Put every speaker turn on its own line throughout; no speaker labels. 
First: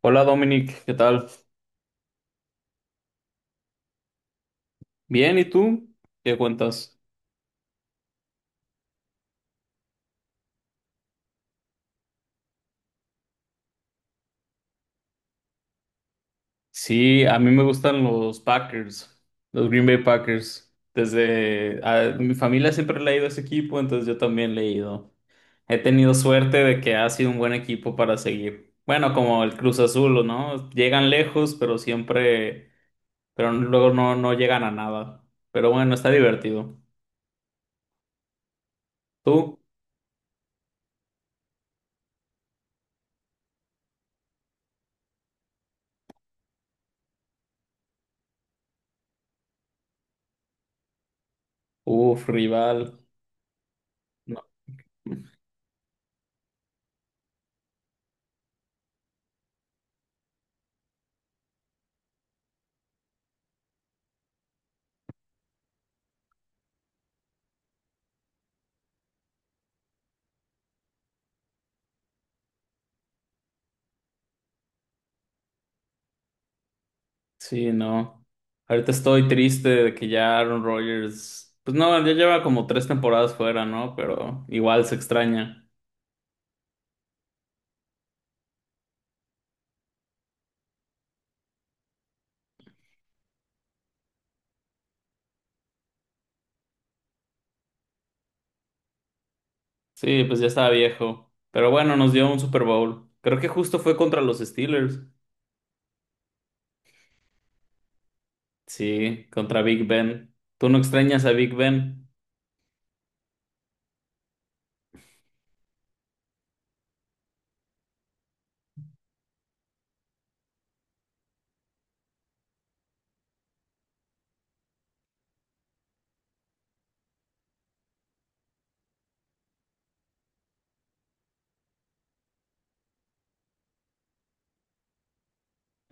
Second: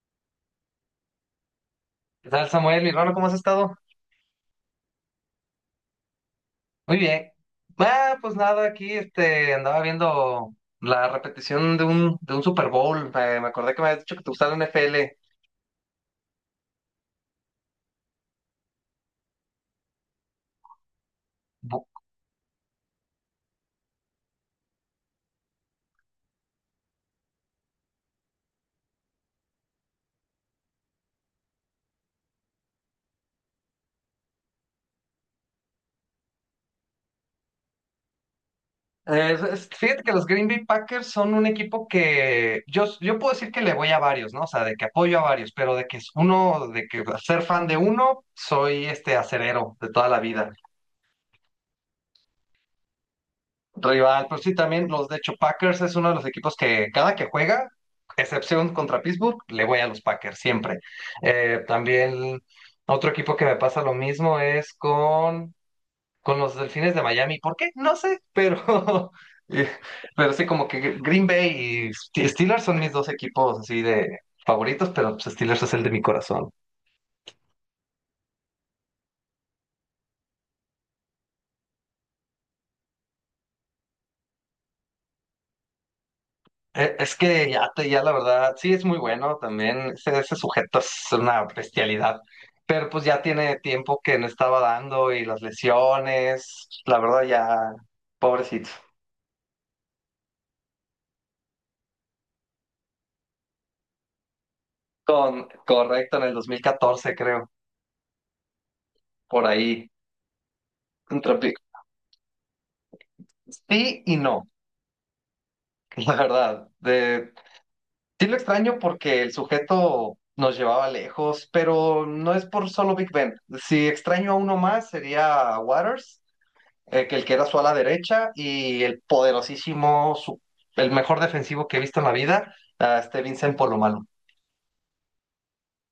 Hola Dominic, ¿qué tal?
¿Qué tal, Samuel? Mi hermano, ¿cómo has estado?
Bien, ¿y tú? ¿Qué
Muy
cuentas?
bien. Ah, pues nada, aquí este, Andaba viendo la repetición de un Super Bowl. Me acordé que me habías dicho que te gustaba la NFL.
Sí, a mí me gustan los Packers, los Green Bay Packers.
Bu-
Mi familia siempre le ha ido a ese equipo, entonces yo también le he ido. He tenido suerte de que ha sido un buen equipo para seguir. Bueno, como el Cruz Azul, ¿no? Llegan lejos, pero siempre, pero luego no, no llegan a nada. Pero bueno, está divertido. ¿Tú?
Fíjate que los Green Bay Packers son un equipo que yo puedo decir que le voy a varios, ¿no? O sea, de que apoyo a varios, pero de que es uno, de que ser fan de uno, soy acerero de toda la vida.
Uf, rival.
Rival, pues sí, también los, de hecho, Packers es uno de los equipos que cada que juega, excepción contra Pittsburgh, le voy a los Packers siempre. También otro equipo que me pasa lo mismo es con los Delfines de Miami. ¿Por qué? No sé, pero, eh, pero sí, como que Green Bay y Steelers son mis dos equipos así de favoritos, pero pues, Steelers es el de mi corazón.
Sí, no. Ahorita estoy triste de que ya Aaron Rodgers, pues no, ya lleva como 3 temporadas fuera, ¿no? Pero igual se extraña.
Es que ya, ya la verdad, sí es muy bueno también, ese sujeto es una bestialidad, pero pues ya tiene tiempo que no estaba dando y las lesiones, la verdad ya, pobrecito.
Sí, pues ya estaba viejo. Pero bueno, nos dio un Super Bowl. Creo que justo fue contra los Steelers.
Con, correcto, en el 2014 creo,
Sí,
por
contra Big
ahí.
Ben. ¿Tú no extrañas a
Contra Pi-
Big Ben?
Sí y no, la verdad. Sí lo extraño porque el sujeto nos llevaba lejos, pero no es por solo Big Ben. Si extraño a uno más sería a Waters, que el que era su ala derecha y el poderosísimo, el mejor defensivo que he visto en la vida, Vincent Polomalo.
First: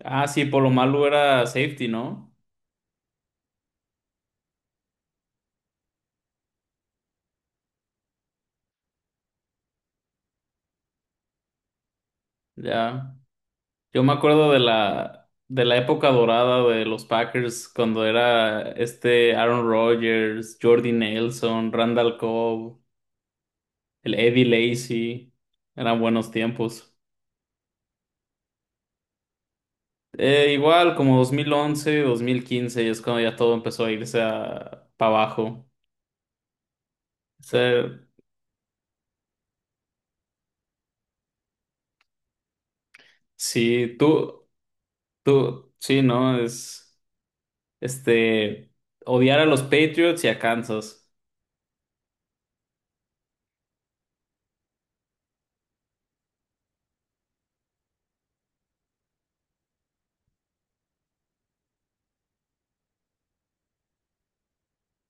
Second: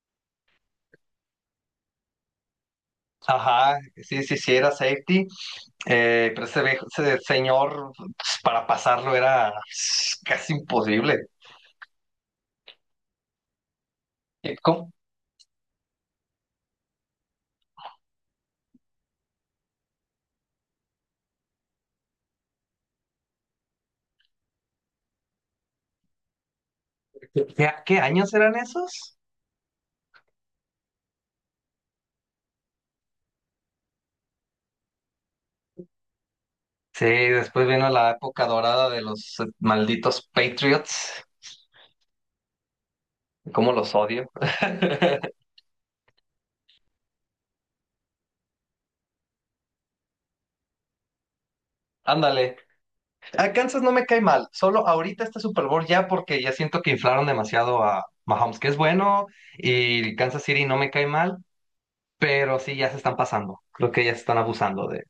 Ah, sí, por lo malo era safety, ¿no?
Ajá, sí, sí, sí, era safety, pero ese señor pues, para pasarlo era pues, casi imposible.
Ya. Yo me acuerdo de
¿Cómo?
la, de la época dorada de los Packers cuando era este Aaron Rodgers, Jordy Nelson, Randall Cobb. El Eddie Lacy, eran buenos tiempos.
¿Qué, qué años eran esos?
Igual como dos mil once 2015 es cuando ya todo empezó a irse para abajo.
Sí,
O
después
sea,
vino la época dorada de los malditos Patriots. ¿Cómo los
sí,
odio?
tú, tú, sí, ¿no? Este, Odiar a los Patriots y a Kansas.
Ándale. A Kansas no me cae mal, solo ahorita este Super Bowl ya porque ya siento que inflaron demasiado a Mahomes, que es bueno, y Kansas City no me cae mal, pero sí ya se están pasando. Creo que ya se están abusando de.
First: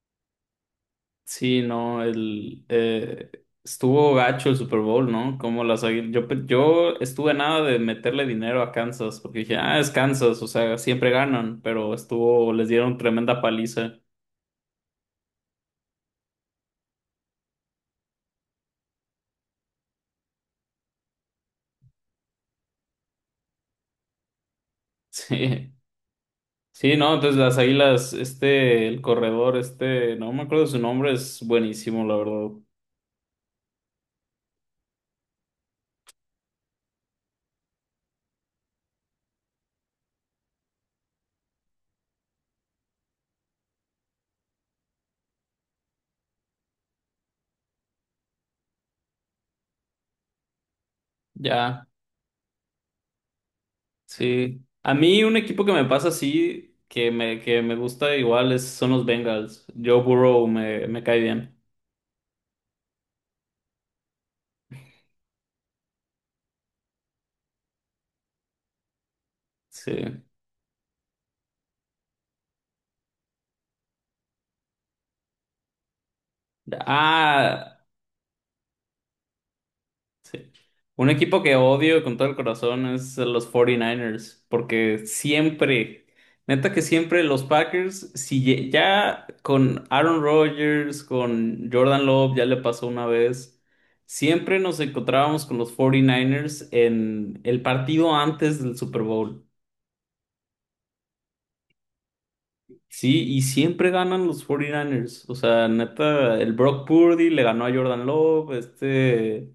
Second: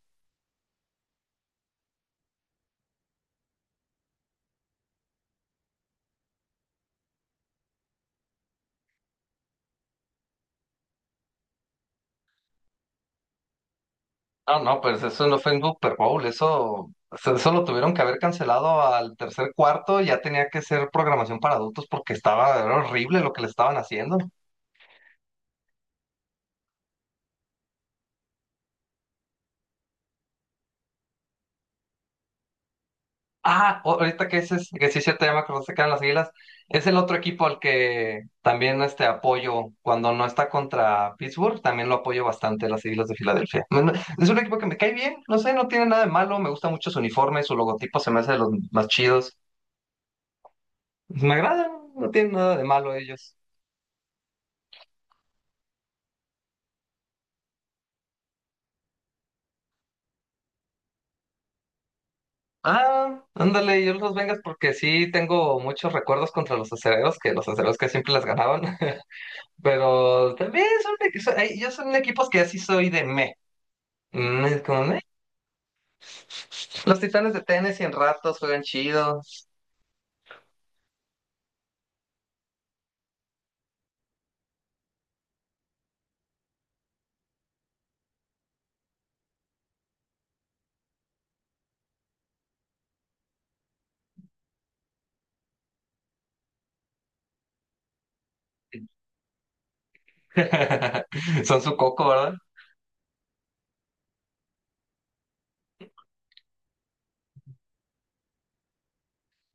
Sí, ¿no? Estuvo gacho el Super Bowl, ¿no? Como las, águil- yo, pe- yo estuve nada de meterle dinero a Kansas porque dije, ah, es Kansas, o sea, siempre ganan, pero estuvo, les dieron tremenda paliza.
No, no, pues eso no fue un Super Bowl, eso lo tuvieron que haber cancelado al tercer cuarto, ya tenía que ser programación para adultos porque estaba, era horrible lo que le estaban haciendo.
Sí, sí, no, entonces las águilas, este, el corredor, este, no me acuerdo de su nombre, es buenísimo, la verdad.
Ahorita que ese es, que sí se te llama cuando se quedan las Águilas, es el otro equipo al que también apoyo cuando no está contra Pittsburgh, también lo apoyo bastante, las Águilas de Filadelfia. Es un equipo que me cae bien, no sé, no tiene nada de malo, me gusta mucho su uniforme, su logotipo se me hace de los más chidos. Me agradan,
Ya,
no tienen nada de malo ellos.
sí. A mí un equipo que me pasa así, que me gusta igual, son los Bengals. Joe Burrow me cae bien.
Ah, ándale, yo los Vengas porque sí tengo muchos recuerdos contra los acereros que siempre las ganaban,
Sí.
pero también son, ellos son equipos que así soy de meh. Mm, es como, "Meh". Los Titanes de
Ah,
Tennessee en ratos juegan chido.
sí. Un equipo que odio con todo el corazón es los 49 Niners porque siempre, neta que siempre los Packers, si ye- ya con Aaron Rodgers, con Jordan Love, ya le pasó una vez, siempre nos encontrábamos con los 49 Niners en el partido antes del Super Bowl.
Son su coco, ¿verdad?
Sí, y siempre ganan los 49 Niners. O sea, neta, el Brock Purdy le ganó a Jordan Love. este...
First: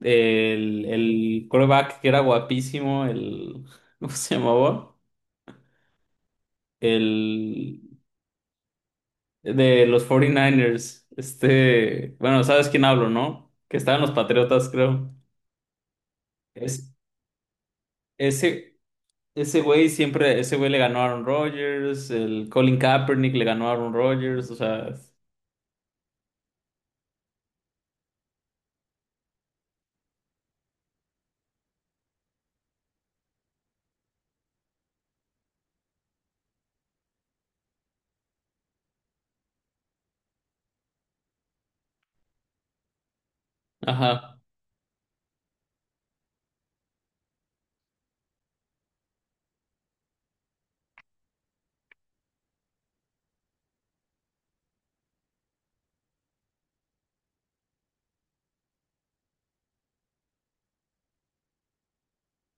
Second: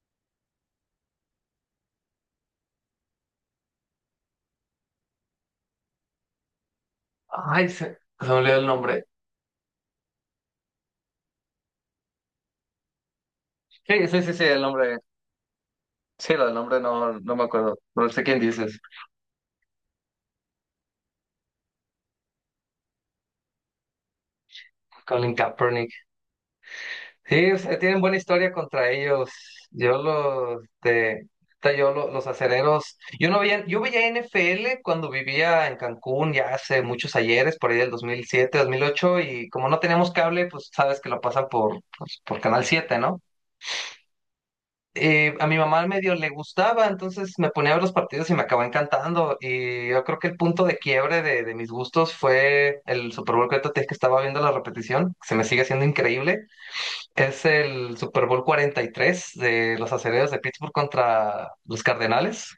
El, el quarterback que era guapísimo, el, ¿cómo se llamaba?
Ay,
El
se me olvidó el nombre.
de los 49ers. Este, bueno, sabes quién hablo, ¿no? Que estaba en
Sí,
los
sí, sí, sí, el
Patriotas,
nombre.
creo.
Sí, el nombre
Es,
no, no me acuerdo. No sé quién
ese,
dices.
ese güey siempre, ese güey le ganó a Aaron Rodgers, el Colin Kaepernick le ganó a Aaron Rodgers, o sea,
Colin Kaepernick. Sí, o sea, tienen buena historia contra ellos. Yo los, de, yo lo- Los acereros. Yo no veía, Yo veía NFL cuando vivía en Cancún ya hace muchos ayeres, por ahí del dos mil siete, dos mil ocho, y como no teníamos cable, pues sabes que lo pasan por, pues, por Canal 7, ¿no?
ajá.
A mi mamá medio le gustaba, entonces me ponía a ver los partidos y me acabó encantando. Y yo creo que el punto de quiebre de mis gustos fue el Super Bowl que ahorita te dije que estaba viendo la repetición, que se me sigue haciendo increíble. Es el Super Bowl 43 de los Acereros de Pittsburgh contra los Cardenales.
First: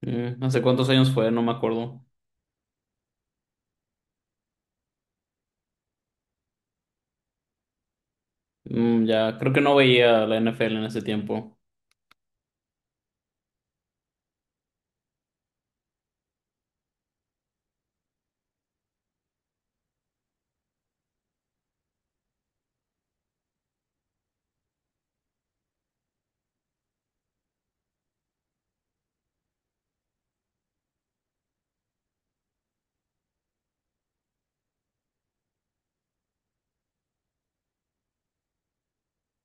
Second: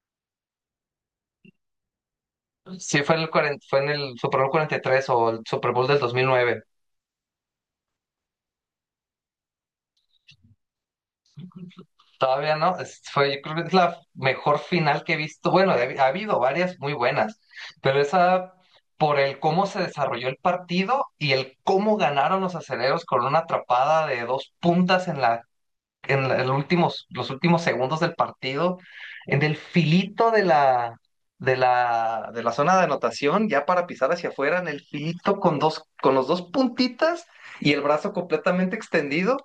Mm, no sé cuántos años fue, no me acuerdo.
Sí, fue en el, fue en el Super Bowl 43 o el Super Bowl del 2009.
Mm, ya, creo que no veía la NFL en ese tiempo.
Todavía no, fue, yo creo que es la mejor final que he visto. Bueno, ha habido varias muy buenas, pero esa por el cómo se desarrolló el partido y el cómo ganaron los acereros con una atrapada de dos puntas en el últimos, los últimos segundos del partido, en el filito de de la zona de anotación, ya para pisar hacia afuera, en el filito con dos, con los dos puntitas y el brazo completamente extendido.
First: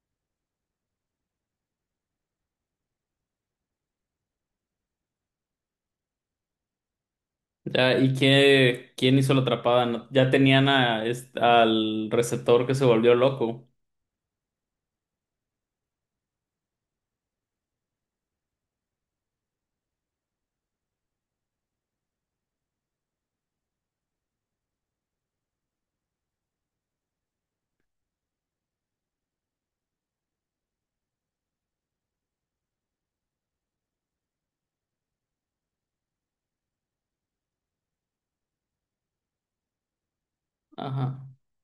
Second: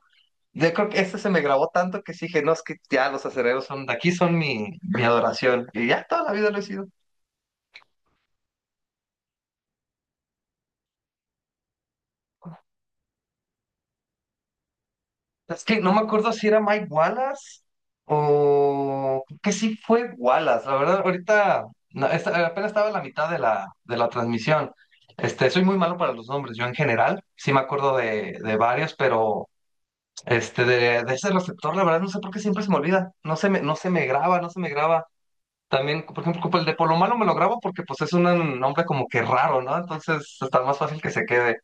Yo creo que este se me grabó tanto que sí dije, no, es que ya los acereros son, de aquí son mi adoración. Y ya toda la vida lo he sido.
Ya, ¿y quién hizo la atrapada? No, ya tenían al receptor que se volvió loco.
Es que no me acuerdo si era Mike Wallace o creo que sí fue Wallace. La verdad, ahorita no, apenas estaba a la mitad de la transmisión. Este, soy muy malo para los nombres, yo en general. Sí me acuerdo de varios, pero de ese receptor, la verdad, no sé por qué siempre se me olvida. No se me graba, no se me graba. También, por ejemplo, como el de Polo malo me lo grabo porque pues es un nombre como que raro, ¿no? Entonces está más fácil que se
Ajá.
quede.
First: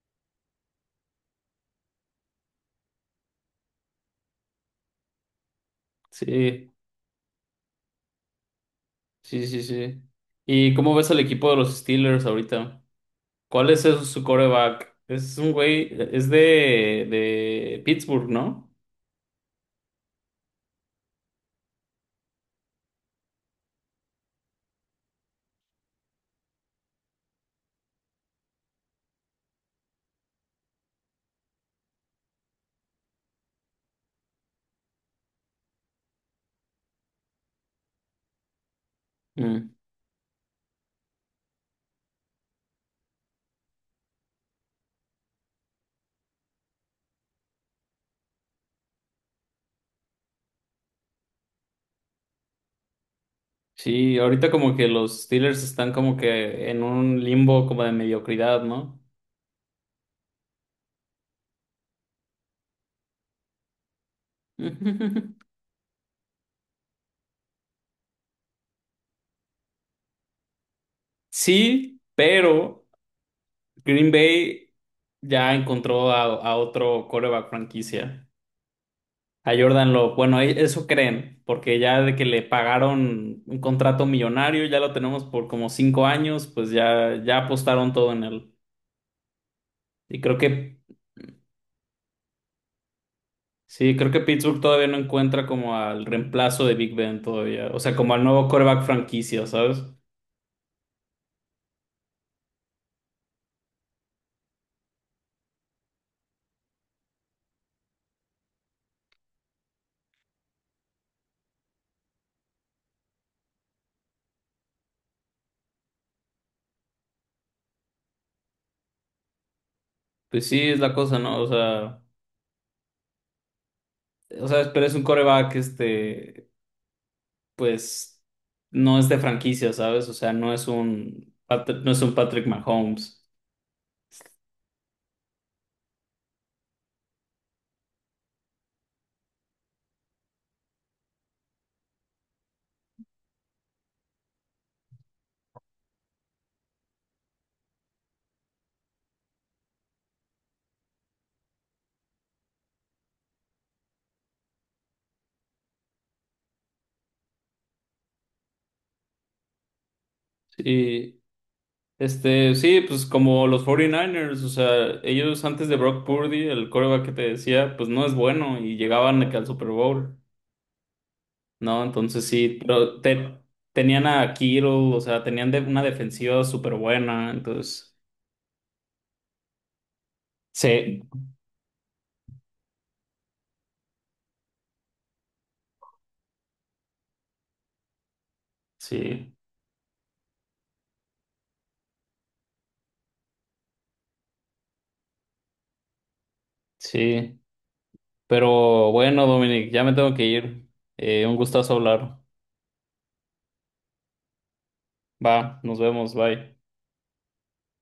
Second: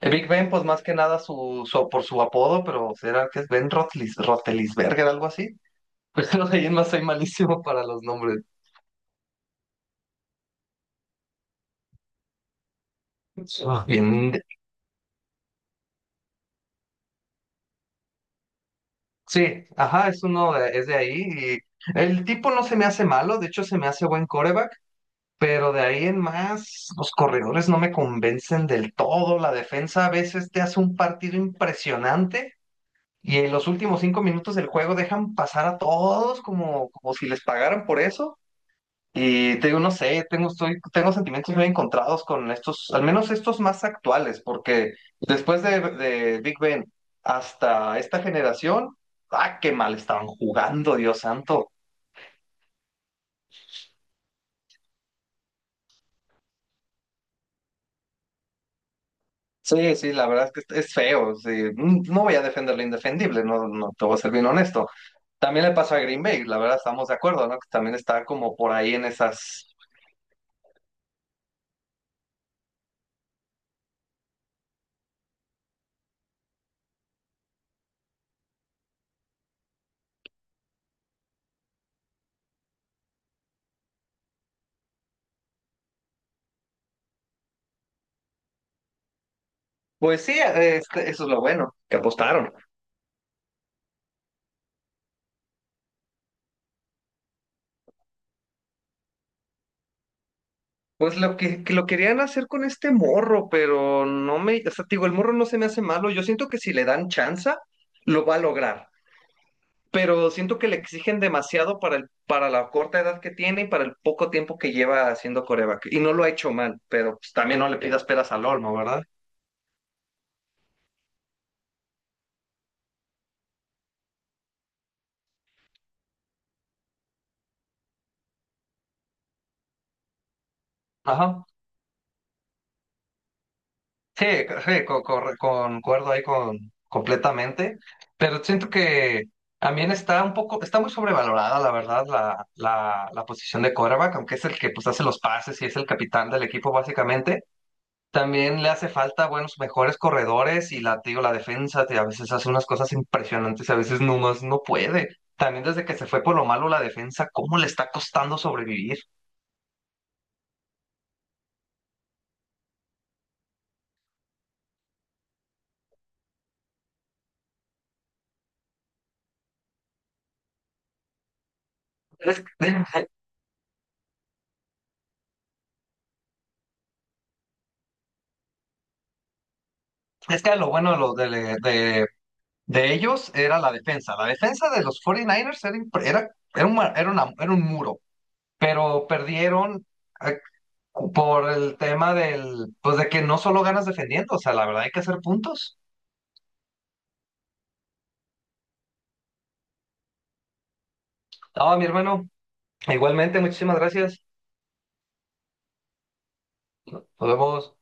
El Big Ben, pues más que nada por su apodo, pero será que es Ben Rotlis, Rotelisberger, algo así. Pues no sé, yo
Sí,
más soy malísimo para los nombres.
sí, sí, sí. ¿Y cómo ves al equipo de los Steelers ahorita? ¿Cuál es
Ah,
su
Bien, de-
quarterback? Es un güey, es de Pittsburgh, ¿no?
sí, ajá, es uno de, es de ahí y el tipo no se me hace malo, de hecho se me hace buen coreback, pero de ahí en más los corredores no me convencen del todo, la defensa a veces te hace un partido impresionante. Y en los últimos cinco minutos del juego dejan pasar a todos como, como si les pagaran por eso. Y te
Mm.
digo, no sé, tengo sentimientos muy encontrados con estos, al menos estos más actuales, porque después de Big Ben hasta esta generación, ah, qué mal estaban jugando, Dios santo.
Sí, ahorita como que los Steelers están como que en un limbo como de mediocridad, ¿no?
Sí, sí, la verdad es que es feo. Sí. Mm, no voy a defender lo indefendible, no, no te voy a ser bien honesto. También le pasó a Green Bay, la verdad estamos de acuerdo, ¿no? Que también está como por ahí en esas.
Sí, pero Green Bay ya encontró a otro quarterback franquicia. A Jordan Love. Bueno, eso creen, porque ya de que le pagaron un contrato millonario, ya lo tenemos por como 5 años, pues ya, ya apostaron todo en él. Y
Pues sí,
creo que,
eso es lo bueno, que apostaron.
sí, creo que Pittsburgh todavía no encuentra como al reemplazo de Big Ben todavía. O sea, como al nuevo quarterback franquicia, ¿sabes?
Pues que lo querían hacer con este morro, pero no me, o sea, te digo, el morro no se me hace malo. Yo siento que si le dan chance, lo va a lograr. Pero siento que le exigen demasiado para para la corta edad que tiene y para el poco tiempo que lleva haciendo coreback. Y no lo ha hecho mal, pero pues, también no le pidas peras al olmo, ¿verdad?
Pues sí, es la cosa, ¿no? O sea, pero es un quarterback. Pues no es de franquicia, ¿sabes? O sea, no es un
Ajá.
Patr- no es un Patrick Mahomes.
Sí, sí, concuerdo ahí con completamente, pero siento que también está un poco, está muy sobrevalorada, la verdad, la posición de quarterback, aunque es el que pues hace los pases y es el capitán del equipo básicamente. También le hace falta buenos, mejores corredores y la, te digo, la defensa, a veces hace unas cosas impresionantes y a veces nomás no puede. También desde que se fue por lo malo la defensa, ¿cómo le está costando sobrevivir?
Y sí, pues como los 49 Niners, o sea, ellos antes de Brock Purdy, el quarterback que te decía, pues no es bueno y llegaban de que al Super Bowl, ¿no? Entonces
Es,
sí, pero tenían a Kittle, o sea, tenían una defensiva súper buena, entonces
es que lo bueno de,
sí,
lo, de ellos era la defensa. La defensa de los 49 Niners era, impre- era, era, un, ma- era, una- era un muro, pero
sí,
perdieron eh, por el tema del, pues de que no solo ganas defendiendo, o sea, la verdad hay que hacer puntos.
sí. Pero bueno, Dominic, ya me tengo que ir. Un gustazo
Ah, mi
hablar.
hermano, igualmente, muchísimas gracias.
Va, nos vemos, bye.
Nos vemos.